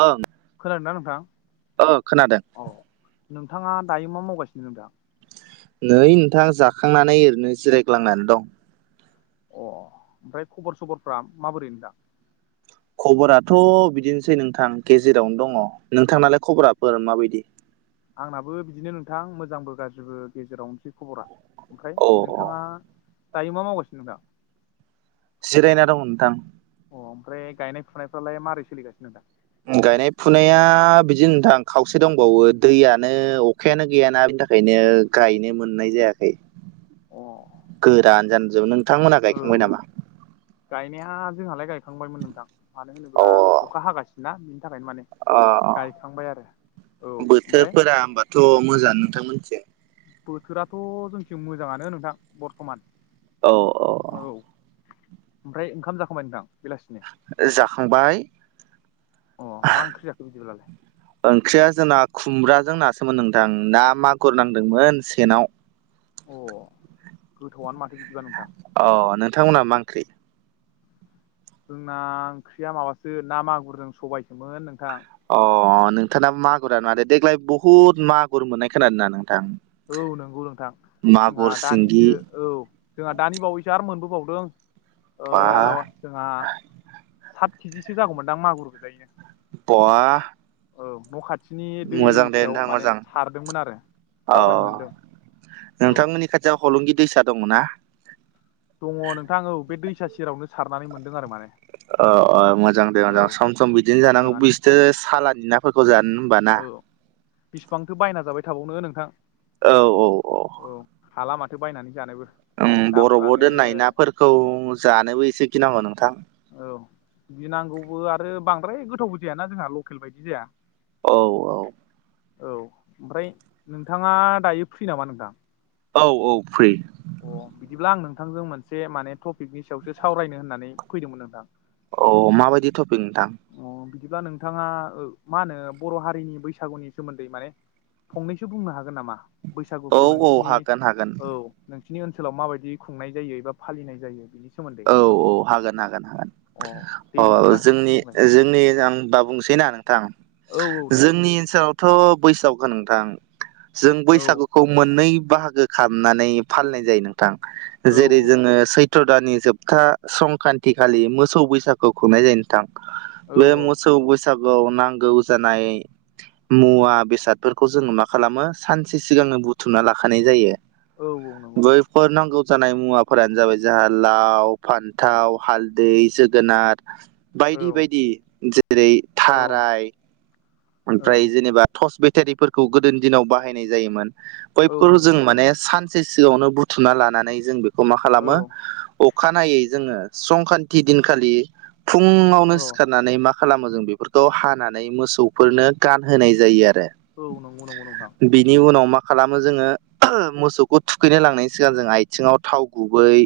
ओं खोनादों ना ओ खोनादों नोंथां औ नोंथाङा दायो मा मावगासिनो नोंथां नै नोंथां जाखांनानै ओरैनो जिरायग्लांनानै दं अ ओमफ्राय खबर सबरफ्रा माबोरै नोंथां खबराथ' बिदिनोसै नोंथां गेजेरावनो दङ नोंथांनालाय खबरा बोर माबायदि आंनाबो बिदिनो नोंथां मोजांबो गाज्रिबो गेजेरावनोसै खबरा ओमफ्राय अ अ नोंथाङा दायो मा मावगासिनो नोंथां जिरायना दं नोंथां अ ओमफ्राय गायनाय फुनायफ्रालाय मारै सोलिगासिनो नोंथां गायनाय फुनाया बिदि नोंथां खावसे दंबावो दैयानो अखायानो गैयाना बेनि था ओंखायनो गायनो मोननाय जायाखै अ औ गोरान जानो जोबबो नोंथांमोनहा औ गायखांबाय नामा गायनाया जोंहालाय गायखांबायमोन नोंथां मानो अ होनोब्ला अखा हागा ना बिनि थाखायनो माने अ गायखांबाय आरो औ ओमफ्राय बोथोरफोरा होमबाथ' मोजाङानो नोंथां मोनथिं बोथोराथ' जोंथिं मोजाङानो नोंथां बरथमान औ औ औ ओमफ्राय ओंखाम जाखांबाय नोंथां बेलासिनि जाखांबाय अ मा ओंख्रि जाखो बिदिब्लालाय ओंख्रिया जोंना खुमब्राजों नासोमोन नोंथां ना मागुर नांदोंमोन सेनाव अ गोथावआनो माथो बिदिबा नोंथां अ नोंथांमोनहा मा ओंख्रि जोंना ओंख्रिया माबासो ना मागुरजों सबायसोमोन नोंथां अ नोंथांनाबो मागुरानो माथो देग्लाय बुहुत मागुर मोननाय खोनादों ना नोंथां औ नंगौ नोंथां जोंहा मागुर सिंगि दानिसो औ जोंहा दानि बावैसो आरो मोनबोबावदों ओ बा जोंहा सात केजिसो जागौमोनदां मागुर गोजायनो बहा औ न' खाथि स्नि दे दुइसआव नोंथां माने मोजां सारदोंमोन आरो अ बावहाय मोनदों औ जा हलंगि दैसा दङ ना? दङ नोंथां औ बे दैसा सेरावनो सारनानै मोनदों आरो माने। अ अ मोजां दे औ मोजां सम सम बिदिनो जानांगौ मोजाङानो बिसथो सालानि नाफोरखौ जानो होनबा ना? औ बिसिबांथो बायना जाबाय थाबावनो नोंथां। औ औ हा लामाथो बायनानै जानोबो। बरफआव दामफ्रानो दोननाय नाफोरखौ जानोबो एसे गिनांगौ नोंथां। औ गिनांगौबो आरो बांद्राय गोथावबो जायाना जोंहा लकेल बायदि जाया। औ औ औ ओमफ्राय नोंथाङा दायो फ्रि नामा नोंथां? औ औ फ्रि अ बिदिब्ला आं नोंथांजों मोनसे माने टपिकनि सायावसो सावरायनो होननानै फैदोंमोन नोंथां। अ माबायदि थफै नोंथां? अ बिदिब्ला नोंथाङा मा होनो बर' हारिनि बैसागुनि सोमोन्दै माने फंनैसो बुंनो हागोन नामा औ बैसागुखौ औ नोंसिनि हागोन हागोन औ नोंसिनि ओनसोलाव माबायदि खुंनाय जायो एबा फालिनाय जायो बिनि? सोमोन्दै औ औ हागोन हागोन हागोन अ दे औ बिदिब्ला जोंनि बुंलाय जोंनि आं ब बुंसैनाा नोंथां औ औ दे जोंनि ओनसोलाव थ' बैसागख नोंथां जों औ बैसागु खौ मोननै बाहागो खालामनानै फालिनाय जायो नोंथां औ जेरै जोङो सैथ सत्र दानानि जोबथा संक्रान्ति खालि मोसौ बैसागु खुंनाय जायो नोंथां। औ बे औ मोसौ बैसागुआव नांगौ जानाय मुवा बेसादफोरखौ जोङो मा खालामो सानसे सिगांनो बुथुमना लाखानाय जायो। औ औ नंगौ नंगौ फोर नांगौ जानाय मुवाफोरानो जाबाय जोंहा लाव फान्थाव हालदै जोगोनार औ बायदि बायदि जेरै औ थाराय ओमफ्राय औ जेनेबा टर्स बेटारिफोरखौ गोदोनि दिनाव बाहायनाय जायोमोन। औ बयखौ नंगौ जों नंगौ माने सानसे सिगाङावनो बुथुमना लानानै जों बेखौ मा औ खालामो? अ खानायै जोङो संक्रान्ति दिनखालि फुङावनो औ सिखारनानै मा खालामो जों बेफोरखौ हानानै मोसौफोरनो गानहोनाय जायो आरो। औ नंगौ नंगौ नोंथां। बिनि उनाव मा खालामो जोङो मोसौखौ थुखैनो लांनायनि सिगां जों आथिङाव थाव गुबै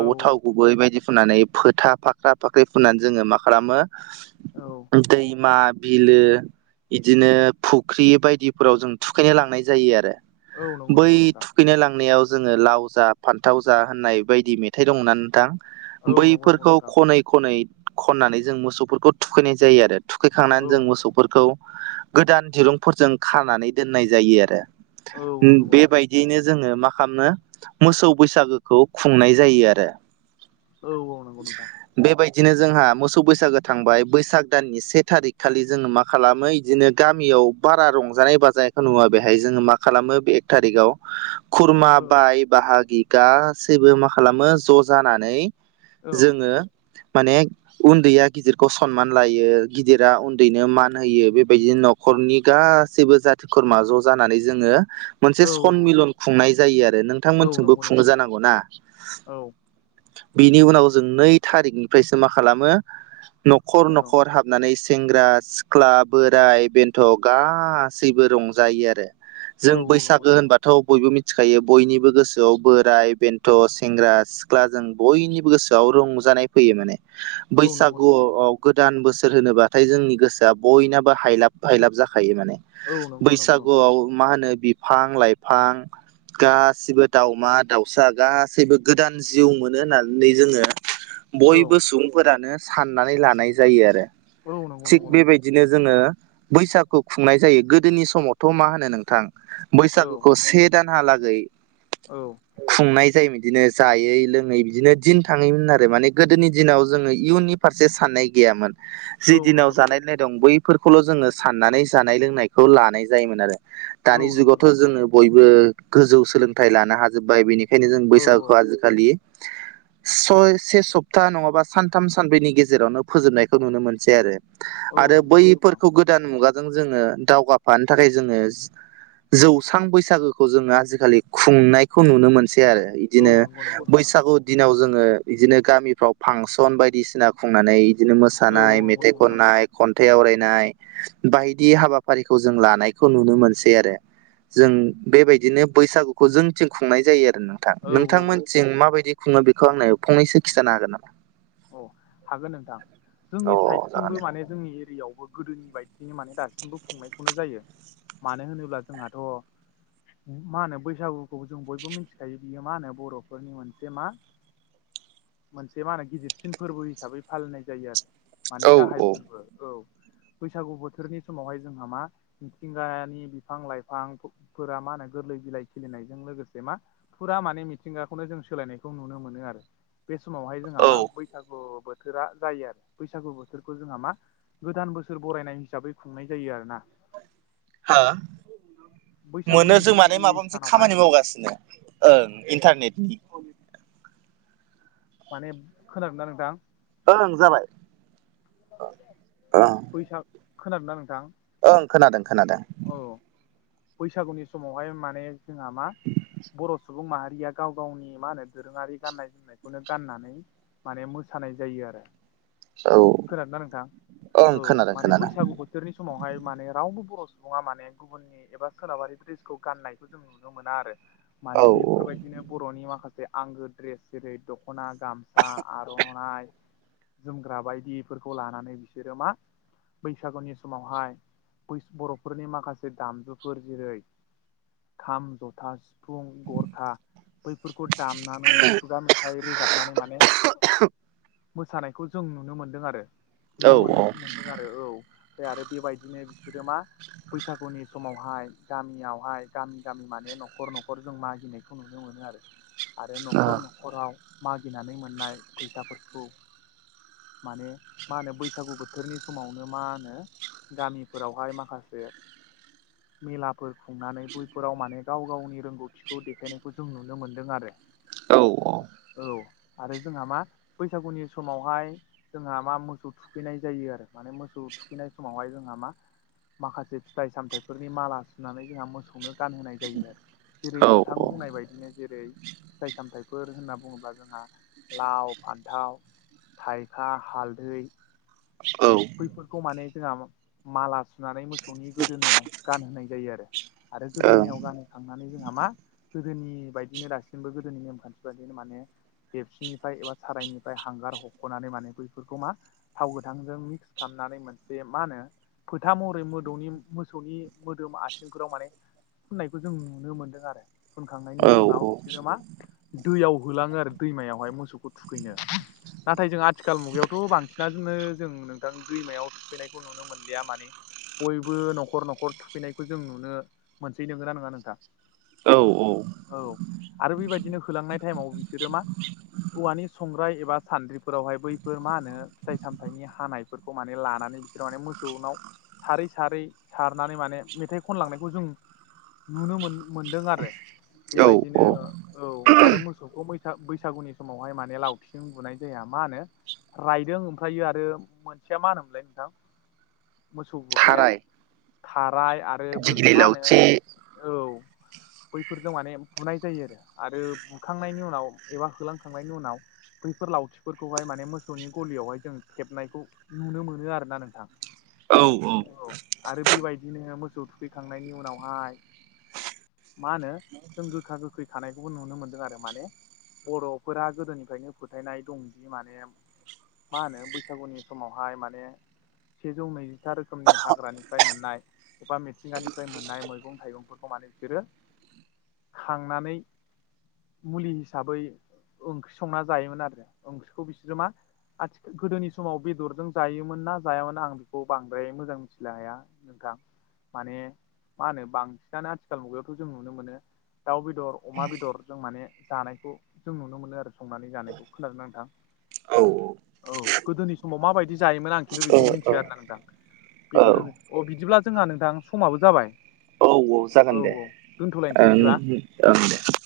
औ थाव गुबै बेबायदि फुननानै फोथा फाख्रा फाख्रि फुननानै जोङो मा खालामो? औ दैमा बिलो बिदिनो फुख्रि बायदिफोराव जों थुखैनो लांनाय जायो आरो। औ नंगौ बै नंगौ नोंथां थुखैनाय लांनायाव जोङो लाव फान्थाव जा होननाय बायदि मेथाइ दंना नोंथां औ नंगौ नंगौ बैफोरखौ नोंथां खनै खनै खननानै जों मोसौफोरखौ थुखैनाय जायो आरो औ थुखैखांनानै जों नंगौ मोसौ नोंथां खौ गोदान दिरुंफोरजों खानानै दोननाय जायो आरो। औ औ नंगौ नोंथां बेबायदियैनो जोङो मा खालामनो मोसौ बैसागोखौ खुंनाय जायो आरो। औ औ नंगौ नोंथां। बेबायदिनो जोंहा मोसौ बैसागो थांबाय बैसाग दाननि से थारिख खालि जोङो माखासे खालामो बिदिनो गामियाव बारा रंजानाय बाजानायखौ नुवा बेहाय जोङो मा खालामो बे एक थारिकाव खुरमा औ बाय बाहागि गासैबो मा खालामो ज' जानानै औ जोङो माने उन्दैया गिदिरखौ सनमान लायो गिदिरा उन्दैनो मान होयो बेबायदिनो न'खरनि गासैबो जाथि खुरमा ज' जानानै जोङो मोनसे औ सनमिलन खुंनाय जायो आरो औ नोंथांमोनसिजोंबो नंगौ नंगौ खुंनो नोंथां जानांगौ ना औ बेनि उनाव जों नै थारिखनिफ्रायसो मा खालामो न'खर औ न'खर हाब ाबनानै सेंग्रा सिख्ला बोराय बेन्थ' गासैबो रंजायो आरो औ जों औ नंगौ बैसागो नंगौ होनबाथाय थ बयबो मिथिखायो बयनिबो गोसोआव बोराय बेन्थ' सेंग्रा सिख्ला जों बयनिबो गोसोआव रंजानाय फैयो माने औ नंगौ नंगौ नोंथां बैसागुआव गोदान बोसोर होनोबाथाय जोंनि गोसो दा बयनाबो हायलाब हायलाब जाखायो माने औ नंगौ नंगौ नोंथां बैसागुआव मा होनो बिफां लाइफां गासिबो दाावमा दाउसा गासैबो गोदान जिउ मोनो होननानै जोङो [inaudible] बयबो सुबुंफोरानो साननानै लानाय जायो आरो औ नंगौ नोंथां थिग नंगौ बेबायदिनो जोङो बैसागु खुंनाय जायो गोदोनि समावथ' मा होनो नोंथां औ बैसागुखौ से दानहालागै औ खुंनाय जायोमोन बिदिनो जायै लोङै बिदिनो दिन थाङोमोन आरो माने गोदोनि दिनाव जोङो इयुननि फारसे साननाय गैयामोन जि औ दिनाव नंगौ नंगौ जानाय लोंनाय दं बैफोरखौल' जोङो साननानै जानाय लोंनायखौ लानाय जायोमोन आरो औ दानि नंगौ जुगावथ' नंगौ नोंथां जोङो बयबो गोजौ सोलोंथाइ लानो हाजोब्बाय बेनिखायनो बेनो जों औ औ बैसागु आजिखालि [inaudible] सय से सप्ता नङाबा सानथाम सानब्रैनि गेजेरावनो फोजोबनायखौ नुनो मोनसै आरो औ आरो नंगौ नंगौ नोंथां बैफोरखौ गोदान मुगाजों जोङो दावगाफानो थाखाय जोङो जौस्रां बैसागोखौ जोङो आजिखालि खुंनायखौ नुनो मोनसै आरो औ बिदिनो नंगौ नंगौ नोंथां बैसागु दिनाव जोङो बिदिनो गामिफ्राव फांसन बायदिसिना खुंनानै बिदिनो औ मोसानाय नंगौ नंगौ मेथाइ खननाय नोंथां खन्थाइ आवरायनाय बायदि हाबाफारिखौ जों लानायखौ नुनो मोनसै आरो जों बेबायदिनो बैसागुखौ जोंथिं खुंनाय जायो आरो ना औ नोंथां औ औ नोंथांमोनसिं माबायदि खुङो बेखौ आंनो फंनैसो खिथानो हागोन नामा औ हागोन नोंथां जोंनि अ जागोन साइडथिंबो दे माने जोंनि एरियायावबो गोदोनि बायदियैनो माने दासिमबो खुंनायखौनो जायो मानो होनोब्ला जोंहाथ' मा होनो बैसागुखौ जों बयबो मिथिखायो बियो मा होनो बर'फोरनि मोनसे मा मोनसे मा होनो गिदिरसिन फोरबो हिसाबै फालिनाय जायो आरो माने गाहाय फोरबो औ बैसागु बोथोरनि समावहाय जोंहा मा मिथिंगानि बिफां लाइफांफोरा मा होनो गोरलै बिलाइ खिलिनायजों लोगोसे मा फुरा माने मिथिंगाखौनो जों सोलायनायखौ नुनो मोनो आरो बे समावहाय जोंहा औ मा बै बैसागु बोथोरा जायो आरो बैसागु बोथोरखौ जोंहा मा गोदान बोसोर बरायनाय हिसाबै खुंनाय जायो आरोना मोनो बैसागुनि जों गिबि माने माबा मोनसे सानावहाय खामानि मावगासिनो ओं इन्टारनेटनि माने खोनादों ना नोंथां ओं जाबाय ओं बैसाागु खोनादों ना नोंथां ओं खोनादों खोनादों औ बैसागुनि समावहाय माने जोंहा मा बर' सुबुं माहारिया गाव गावनि मा होनो दोरोङारि गाननाय जोमनायखौनो गाननानै माने मोसानाय जायो आरो औ खोनादोंना नोंथां ओं औ खोनादों माने खोनादों बैसागु बोथोरनि समावहाय माने रावबो बर' सुबुङा माने गुबुननि एबा सोनाबारि द्रेसखौ गाननायखौ जों नुनो मोना आरो माने औ बेफोरबायदि बिदिनो बर'नि माखासे आंगो ड्रेस जेरै दख'ना गामसा आर'नाइ जोमग्रा बायदिफोरखौ लानानै बिसोरो मा बैसागुनि समावहाय बर' फोरनि माखासे दामजुफोर जेरै खाम जथा फुं गरखा बैफोरखौ दामनानै खुगा मेथाइ रोजाब माने मोसानायखौ जों नुनो मोनदों आरो औ नुनो मोन मोनदों आरो औ ओमफ्राय आरो बेबायदिनो बिसोरो मा बैसागुनि समावहाय गामियावहाय गामि गामि माने न'खर न'खर जों मागिनायखौ नुनो मोनो आरो आरो न'खर न'खराव मागिनानै मोननाय फैसाफोरखौ माने मा होनो बैसागु बोथोरनि समावनो मा होनो गामिफोरावहाय माखासे मेलाफोर खुंनानै बैफोराव माने गाव गावनि रोंगौथिखौ देखायनायखौ जों नुनो मोन्दों आरो औ औ आरो जोंहा मा बैसागुनि समावहाय जोंहा मा मोसौ थुखैनाय जायो आरो माने मोसौ थुखैनाय समावहाय जोंहा मा माखासे फिथाइ सामथाइफोरनि माला सुनानै जोंहा मोसौनो गानहोनाय जायो आरो जेरै औ नोंथां बुंनाय बायदिनो जेरै फिथाइ सामथाइफोर होनना बुङोब्ला जोंहा लाव फान्थाव थाइखा हालदै औ बैफोरखौ माने जोंहा माला सुनानै मोसौनि गोदोनायाव गानहोनाय जायो आरो आरो औ गोदोनायाव गानो थांनानै जोंहा मा गोदोनि बायदिनो दासिमबो गोदोनि नेमखान्थि बायदिनो माने देबसिननिफ्राय एबा सारायनिफ्राय हांगार हख'नानै माने बैफोरखौ मा थाव गोथांजों मिक्स खालामनानै मोनसे मा होनो फोथा महरै म मोसौनि मोसौनि मोदोम आथिंफोराव माने फुननायखौ जों नुनो मोनदों आरो फोनखांनायनि औ उनाव बिसोरो मा दैयाव होलाङो आरो दैमायावहाय मोसौखौ थुखैनो नाथाय जों आथिखाल मुगायावथ' बांसिनजोंनो जों नोंथां दैमायाव थुखैनायखौ नुनो मोनलिया माने बयबो न'खर न'खर थुखैनायखौ जों नुनो मोनसै नंगौना नङा नोंथां औ औ औ आरो बेबायदिनो होलांनाय टाइमाव बिसोरो मा औवानि संग्राय एबा सान्द्रिफोरावहाय बैफोर मा होनो फिथाइ सामथाइनि हानाय बेफोरखौ माने लानानै बिसोर माने मोसौनाव सारै सारै सारनानै माने मेथाइ खनलांनायखौ जों नुनो मोनदों आरो औ बेबायदिनो औ औ आरो मोसौखौ बैसागुनि समावहाय माने लावथिं बुनाय जाया मा होनो रायदों ओमफ्रायो आरो मोनसेया मा होनोमोनलाय नोंथां मोसौ बुग्राया थाराय खाराय आरो बो दिग्लि मा लावथि होनो औ बैफोरजों माने बुनाय जायो आरो आरो बुखांनायनि उनाव एबा होलांखांनायनि उनाव बैफोर लावथिफोरखौहाय माने मोसौनि गलियावहाय जों खेबनायखौ नुनो मोनो आरोना नोंथां औ औ आरो बेबायदिनो मोसौ थुखैखांनायनि उनावहाय मा होनो जों गोखा गोखै खानायखौबो नुनो मोन्दों आरो माने बर'फोरा गोदोनिफ्रायनो फोथायनाय दंदि माने मा होनो बैसागुनि समावहाय माने सेजौ नै रोखोमनि हाग्रानिफ्राय मोननाय एबा मिथिंगानिफ्राय मोननाय मैगं थाइगंफोरखौ माने बिसोरो खांनानै मुलि हिसाबै ओंख्रि संना जायोमोन आरो ओंख्रिखौ बिसोरो मा आथिखाल गोदोनि समाव बेदरजों जायोमोन ना जायामोन आं बेखौ बांद्राय मोजां मिथिनो हाया नोंथां माने मा होनो बांसिनानो आथिखाल मुगायावथ' जों नुनो मोनो दाउ बेदर अमा बेदर जों माने जानायखौ जों नुनो मोनो आरो संनानै जानायखौ खोनादों नोंथां औ औ गोदोनि समाव माबायदि जायोमोन आं खिन्थु औ बेखौ औ मिन्थिया आरोना नोंथां औ बेदरजों अ बिदिब्ला जोंहा नोंथां समाबो जाबाय औ औ औ दोनथ'लायनोसै ओं बिदिबा औ दे